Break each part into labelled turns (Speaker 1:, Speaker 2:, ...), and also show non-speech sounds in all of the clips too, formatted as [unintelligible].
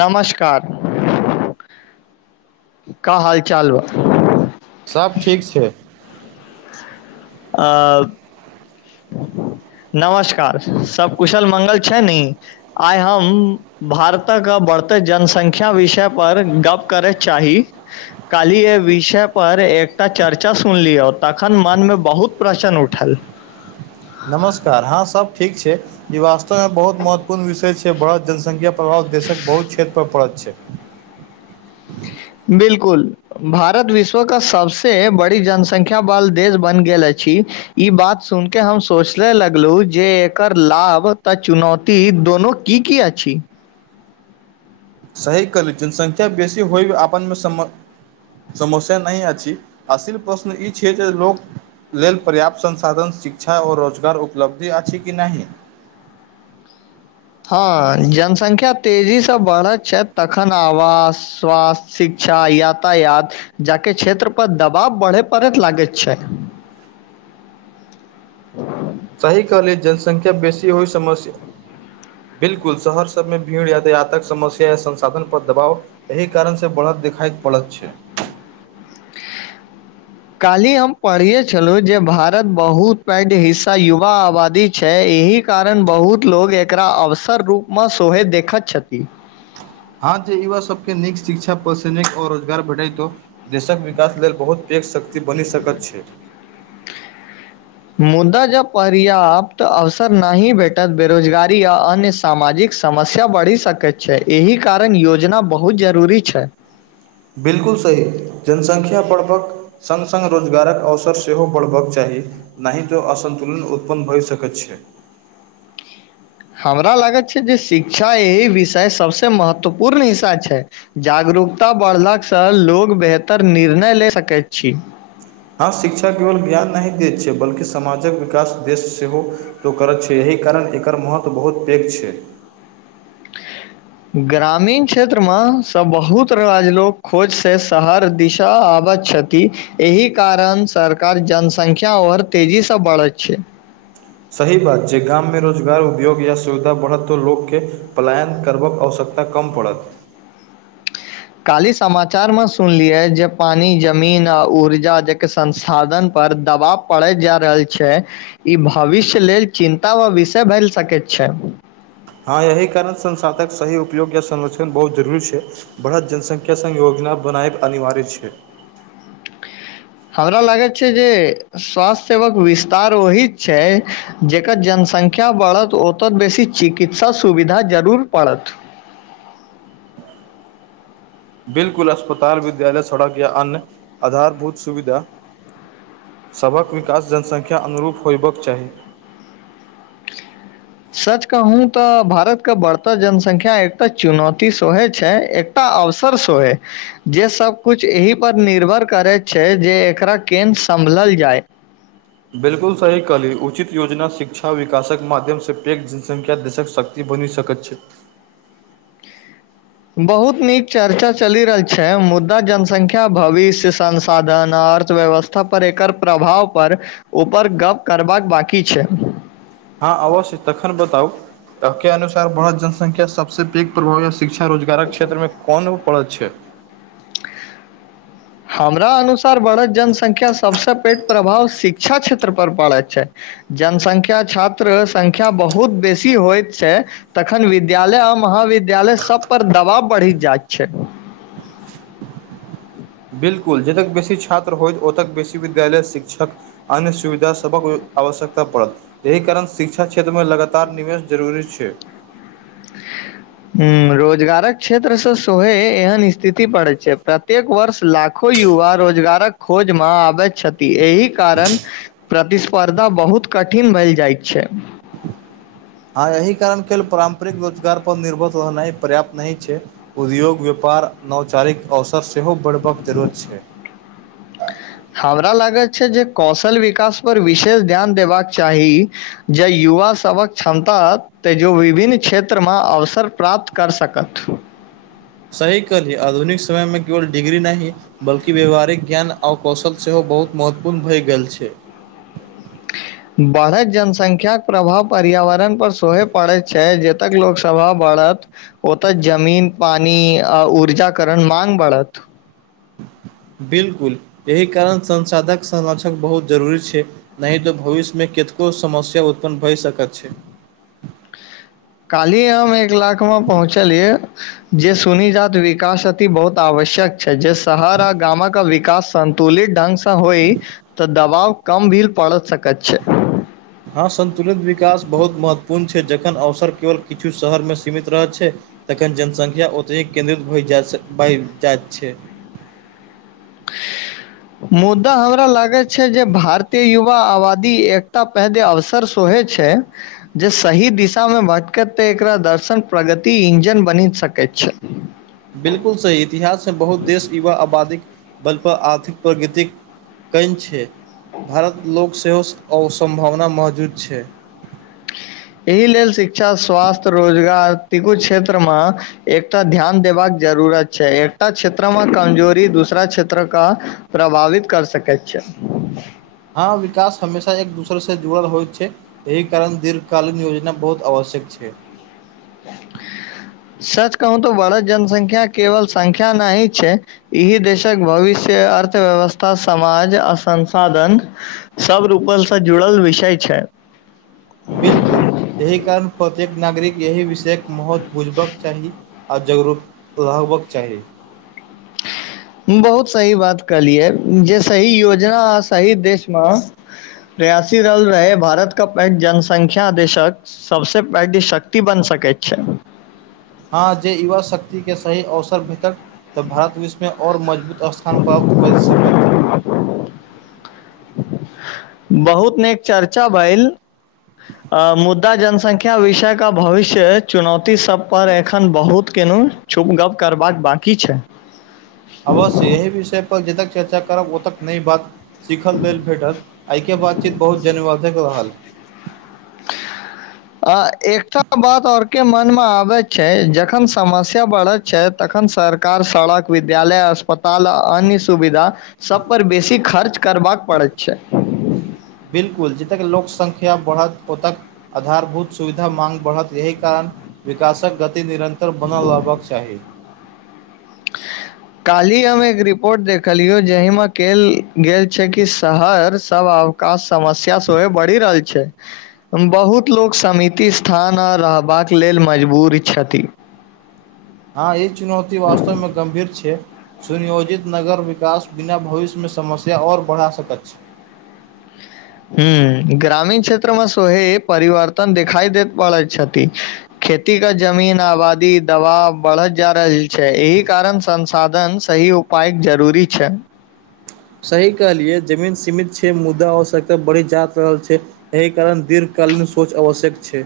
Speaker 1: नमस्कार का हाल चाल बा
Speaker 2: सब ठीक छै
Speaker 1: आ नमस्कार सब कुशल मंगल छै नी आइ हम भारतक बढ़ते जनसंख्या विषयपर गप्प करय चाही काल्हि एहि विषय पर एकटा चर्चा सुनलियौ तखन मन मे बहुत प्रश्न उठल
Speaker 2: नमस्कार हँ सब ठीक छै ई वास्तवमे बहुत महत्वपूर्ण विषय छै बड़त जनसंख्या प्रभाव देशक बहुत क्षेत्र पर पड़त छै
Speaker 1: बिलकुल भारत विश्वके सभसँ बड़ी जनसंख्या बाल देश बनि गेल अछि ई बात सुन के हम सोचले लगलहु जे एकर लाभ तऽ चुनौती ती दोनो की की अछि
Speaker 2: सही कहली जनसंख्या बेसी होइब आपनमे सम समस्या नहि अछि असली प्रश्न ई छै जे लोक लेल पर्याप्त संसाधन शिक्षा और रोजगार उपलब्धि अछि कि नहि
Speaker 1: हँ जनसंख्या तेजीसँ बढ़ैत छथि तखन आवास स्वास्थ्य शिक्षा यातायात जाके क्षेत्र पर दबाव बढ़े परैत लागैत छैय।
Speaker 2: सही कहलियै जनसंख्या बेसी होइ समस्य बिलकुल शहर सबमे भीड़ यातायातक समस्या या संसाधनपर दबाव एहि कारणसँ बढ़त देखाइत पड़त छैय।
Speaker 1: [inaudible] काल्हि हम पढ़िये छलहुँ जे भारत बहुत पैघ हिस्सा युवा आबादी छैय एहि कारण बहुत लोक एकरा अवसर रूपमे सोहे देखैत छथि।
Speaker 2: हँ जे युवा सभके नीक शिक्षा पर से नीक और रोजगार बढ़ाईतओ देशक विकास लेल बहुत पैघ शक्ति बनि सकैत छैय।
Speaker 1: मुद्दा जब पर्याप्त अवसर नहि भेटत बेरोजगारी आ अन्य सामाजिक समस्या बढ़ि सकैत छैय एहि कारण योजना बहुत जरूरी छैय।
Speaker 2: बिलकुल सही जनसंख्या बढ़बक संग संग रोजगारक अवसर सेहो बढ़बाक चाही। नहि तो असन्तुलन उत्पन्न भय सकैत छैय।
Speaker 1: हमरा लागैत छैय जे शिक्षा एहि विषय सबसे महत्वपूर्ण हिस्सा छैय। जागरूकता बढ़लासँ लोक बेहतर निर्णय ले सकैत छी।
Speaker 2: हँ शिक्षा केवल ज्ञान नहि दै छैय बल्कि समाजक विकास देश सेहो तो करत छैय एहि कारण एकर महत्व बहुत पैघ छैय।
Speaker 1: ग्रामीण क्षेत्रमे सँ बहुत राज लोक खोजसँ शहर दिशा आबैत छथि। कि एहि कारण सरकार जनसंख्या और तेजीसँ बढ़ैत छैय।
Speaker 2: सही बात छैय गाममे रोजगार उपयोग या सुविधा बढ़त त लोकके पलायन करबाक आवश्यक तऽ कम पड़त।
Speaker 1: काल्हि समाचारमे सुनलियै जे पानि जमीन आ ऊर्जाक संसाधन पर दबाव पड़ैत जा रहल छैय ई भविष्य लेल चिन्ता वा विषय भेल सकैत छैय।
Speaker 2: हँ एहि कारण संसाधक सही उपयोग या संरक्षण बहुत जरूरी छैय। बढ़त जनसंख्या सङ्घ योजना बनायब अनिवार्य छैय।
Speaker 1: हमरा लागैत छैय जे स्वास्थ्य सेवक विस्तार ओही छैय जकर जनसंख्या बढ़त ओतऽ बेसी चिकित्सा सुविधा जरूर पड़त।
Speaker 2: बिलकुल अस्पताल विद्यालय सड़क या अन्य आधारभूत सुविधा सभक विकास जनसंख्या अनुरूप होयबाक चाही।
Speaker 1: सच कहूँ तऽ भारतक बढ़त जनसंख्या एकटा चुनौती सोहे छैय एक एकटा अवसर सोहे जे सब कुछ एहि पर निर्भर करैत छैय जे एकरा केन सम्भलल जाय।
Speaker 2: बिल्कुल सही कहालीई उचित योजना शिक्षा विकासक माध्यमसँ पैघ जनसङख्या दकस सक ई बुनी सकैत छैथ।
Speaker 1: बहुत नीक चर्चा चलि रहल छैय मुद्दा जनसंख्या भविष्य संसाधन अर्थव्यवस्था सब एकर प्रभाव पर ऊपर गप करबाक बकी छैय।
Speaker 2: हँ अवश्य तखन बताउ सब के अनुसार बढ़त जनसंख्या सबस पैघ उतपारत या शिक्षा रोजगारक क्षेत्रमे कोन उतपारत छैय।
Speaker 1: [inaudible] हमरा अनुसार बढ़त जनसंख्या सबस पैघ प्रभाव शिक्षा क्षेत्र पर पड़ैत छैय। जनसंख्या छात्र संख्या बहुत बेसी होइत छैय। तखन विद्यालय आ महाविद्यालय सब पर दबाव बढ़ी जाइत छैय। [inaudible]
Speaker 2: बिलकुल जतेक बेसी छात्र होइ ओतक बेसी विद्यालय शिक्षक अन्य सुविधासभक आवश्यकता पड़त। एहि कारण शिक्षा क्षेत्रमे लगातार निवेश जरूरी छैय।
Speaker 1: [inaudible] हुँ रोजगारक क्षेत्र से सोहे एहन स्थिति पड़ैत छै प्रत्येक वर्ष लाख लखो युव रोजगारक खोजमे आबेत छथि एहि कारण प्रतिस्पर्धा बहुत कठिन भेल जाइत छै
Speaker 2: हँ एहि कारणके लेल पारम्परिक रोजगारपर निर्भर रहनाइ पर्याप्त नहि छै उद्योग व्यापार नवचारिक अवसर सेहो बढ़बाक जरूरत छै
Speaker 1: [inaudible] हमरा लागैत छै जे कौशल विकास पर विशेष ध्यान देबाक चाही जे युवा सभक क्षमता तऽँ जो विभिन्न क्षेत्रमे अवसर प्राप्त करऽ सकथ
Speaker 2: सही कहालि आधुनिक समय मे केवल डिग्री नहि बल्कि व्यावहारिक ज्ञान अब कौशल सेहो बहुत महत्वपूर्ण भए गेल छै
Speaker 1: बढ़ैत जनसंख्याके प्रभाव पर्यावरण पर सोहे पड़ैत छै जतय लोकसभा बढ़त ओतऽ जमीन पानी आ ऊर्जा करण मंग बढ़त
Speaker 2: बिल्कुल एहि कारण संसाधक संरक्षक बहुत जरूरी छै नहि तो भविष्य मे कतको समस्या उत्पन्न भए सकत छै
Speaker 1: कालहि हम एक लाखमे पहुँचलियै जे सुनी जात विकास आति बहुत आवश्यक छै जे शहर आ गामक विकास तुलित ढंग से होइ तऽ दबाव कम भी पड़ सकैत छै
Speaker 2: हँ सन्तुलित विकास बहुत महत्वपूर्ण छै जखन अवसर केवल किछु शहरमे सीमित रहैत छै तखन जनसंख्या ओतहि केन्द्रित भ जा बहि जाइत छै
Speaker 1: [unintelligible] मुद्दा हमरा लागे छै जे भारतीय युवा आबादी एकता पैघ अवसर सोहै छै जे सही दिशा मे भटकत ते एकरा दर्शन प्रगति इंजन बनि सकैत छै
Speaker 2: बिलकुल सही इतिहास मे बहुत देश युवा आबादी बल पर आर्थिक प्रगृतिक कैन छै भारत लोक सेहो असम्भावना मौजूद छै
Speaker 1: एहि लेल शिक्षा स्वास्थ्य रोजगार तिकु क्षेत्र म एकटा ध्यान देबाक जरूुरत छै एकटा क्षेत्र मे कमजोरी दूसरा क्षेत्र क प्रभावित कर सकैत छै
Speaker 2: हँ विकास हमेशा एक दोसरसँ जुड़ल होइत छै एहि कारण दीर्घ कालीन योजना बहुत आवश्यक छै
Speaker 1: सच कहू त बढ़त जनसंख्या केवल संख्या नही छै एहि देशक भविष्य अर्थव्यवस्था समाज आ संसाधन सब रूपलसँ जुड़ल विषय छै
Speaker 2: बिलकुल एहि कारण प्रत्येक नागरिक एहि विषयके महत्व बुझबाक चाही आओर जागरूक रहबक चाही
Speaker 1: [inaudible] बहुत सही बात कहलियै जे सही योजना आ सही देश मऽ प्रयासी रल रहै भारत का पैघ जनसंख्या देेशक सबसँ पैघ शक्ति बन सकैत छै
Speaker 2: हँ जे युवा शक्ति के सही अवसर भेटत तऽ भारत विश्वमे आओर मजबूत स्थान प्राप्त कैर सकत
Speaker 1: बहुत नीक चर्चा भइल मुद्दा जनसंख्या विषयके भविष्य चुनौती सभपर एखन बहुत केलहुँ छुप गप्प करबाक बाकी छै
Speaker 2: अवश्य यही विषय पर ज तक चर्चा करब ओतक नई बात सीखल लेल भेटल एहिके बातचीत बहुत जन्यवाधक रहल
Speaker 1: [inaudible] अ एकटा बात और के मन मे आबे छै जखन समस्या बढ़ैत छै तखन सरकार सड़क विद्यालय अस्पताल अन्य सुविधा सभ पर बेसी खर्च करबाक पड़ैत छै।
Speaker 2: बिल्कूल जतेक लोकसंख्या बढ़त ओतऽ आधारभूत सुविधा माँग बढ़त यह कारण। विकासक गति निरन्तर बनल लेबाक चाही।
Speaker 1: [inaudible] काल्हि हम एकटा रिपोर्ट देखलहुँ, जाहिमे कहल गेल छल जे शहरसभ आब का समस्या सेहोह बढ़ि रहल छै। बहुत लोक समिति स्थान आर रहबाक लेल मजबूर छथि।
Speaker 2: हँ ई चुनौती वास्तवमे गम्भीर छै। सुनियोजित नगर विकास बिना भविष्यमे समस्या आओर बढ़ा सकैत छै।
Speaker 1: हँ, ग्रामीण क्षेत्रमे सेहो परिवर्तन देखाइ देबऽ खेतीक जमीनपर आबादीक दबाव बढ़ैत जा रहल अछि, एहि कारण संसाधनक सही उपयोग पाइक जरूरी छै।
Speaker 2: सही कहलियै जमीन सीमित छै। मुदा आवश्यकता बढ़ी जा रहल छै। एहि कारण दीर्घकालीन सोच आवश्यक छै।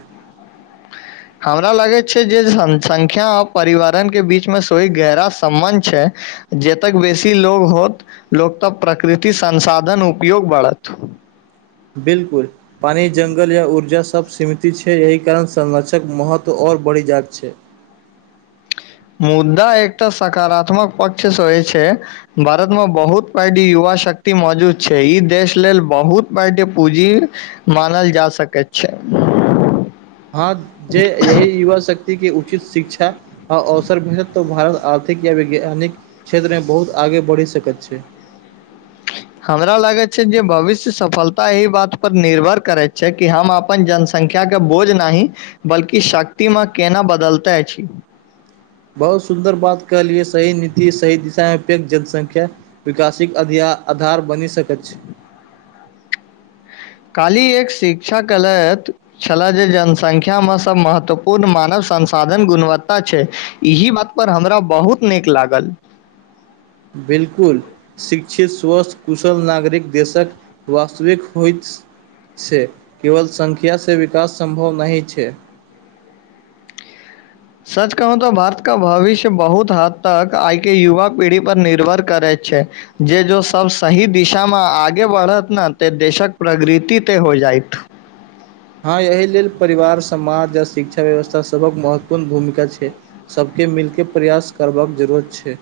Speaker 1: हमरा लगैत अछि जे जनसंख्या आ पर्यावरणक बीचमे सेहो गहिर सम्बन्ध छै। जतेक बेसी लोक होयत, ततेक प्रकृतिक संसाधनक उपयोग बढ़त।
Speaker 2: बिल्कूल पानि, जंगल आ ऊर्जा सभ सीमित अछि, एहि कारण संरक्षणक महत्व आओर बढ़ि जाइत अछि।
Speaker 1: मुद्दा एकटा सकारात्मक पक्ष सेहो छै। भारतमे बहुत पैघ युवा शक्ति मौजूद अछि, ई देश लेल बहुत पैघ पूँजी अछि। मानल जा सकैत छै।
Speaker 2: हँ, जे एहि युवा शक्तिकेँ उचित शिक्षा आ अवसर भेटत, तऽ भारत आर्थिक आ वैज्ञानिक क्षेत्रमे बहुत आगाँ बढ़ि सकैत अछि।
Speaker 1: हमरा लगैत अछि जे भविष्यक सफलता एहि बातपर निर्भर करैत अछि जे हम अपन जनसंख्या के बोझ नहि बल्कि शक्ति मे केना बदलते अछि।
Speaker 2: बहुत सुन्दर बात कहलियै सही नीति सही दिशामे पैघ जनसंख्या। विकासिक आधार बनि सकैत छै।
Speaker 1: काल्हि एक शिक्षा कहलथि छला जे जनसंख्यामे सभ महत्वपूर्ण मानव संसाधन गुणवत्ता छै। इही बात पर हमरा बहुत नीक लागल।
Speaker 2: बिल्कूल शिक्षित, स्वस्थ, कुशल, नागरिक देशक वास्तविक होइत से केवल संख्या से विकास सम्भव नहि छै।
Speaker 1: सच कहूं तऽ भारत का भविष्य बहुत हद तक आइ के युवा पीढ़ी पर निर्भर करैत छै। जे जो सभ सही दिशामे आगे बढ़त न ते देशक प्रगृति तै हो जायत।
Speaker 2: हँ एहि लेल परिवार, समाज आ शिक्षा व्यवस्था सभक महत्वपूर्ण भूमिका छै। सभके मिलकेऽ प्रयास करबाक जरूरत छै।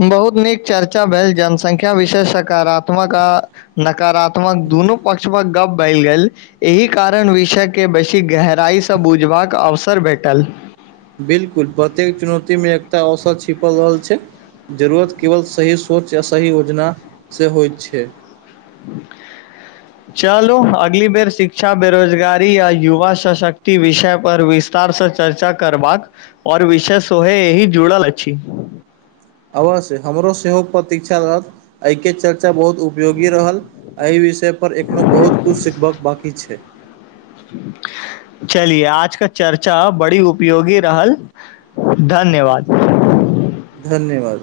Speaker 1: बहुत नीक चर्चा भेल जनसंख्या विषय सकारात्मक आ नकारात्मक दोनो पक्षमे गप भैल गेल। एहि कारण विषयके बेसी गहराइसँ बुझबाक अवसर भेटल।
Speaker 2: बिल्कूल प्रत्येक चुनौती मे एकटा अवसर छिपल रहल छै। जरूरत केवल सही सोच या सही योजनासँ होइत छै।
Speaker 1: [inaudible] चलू अगली बेर शिक्षा, बेरोजगारी या युवा सशक्ति, विषय पर विस विस्तार से चर्चा करबाक और विषय सोहे एही जुड़ल अछि।
Speaker 2: अवश्य हमरो सेहो प्रतीक्षा रहत एहि के चक चर्चा बहुत उपयोगी रहल एहि विषय पर एखनो बहुत किछु सीखबाक बाकी छै।
Speaker 1: [inaudible] चलिए आज का चर्चा बड़ी उपयोगी रहल धन्यवाद।
Speaker 2: धन्यवाद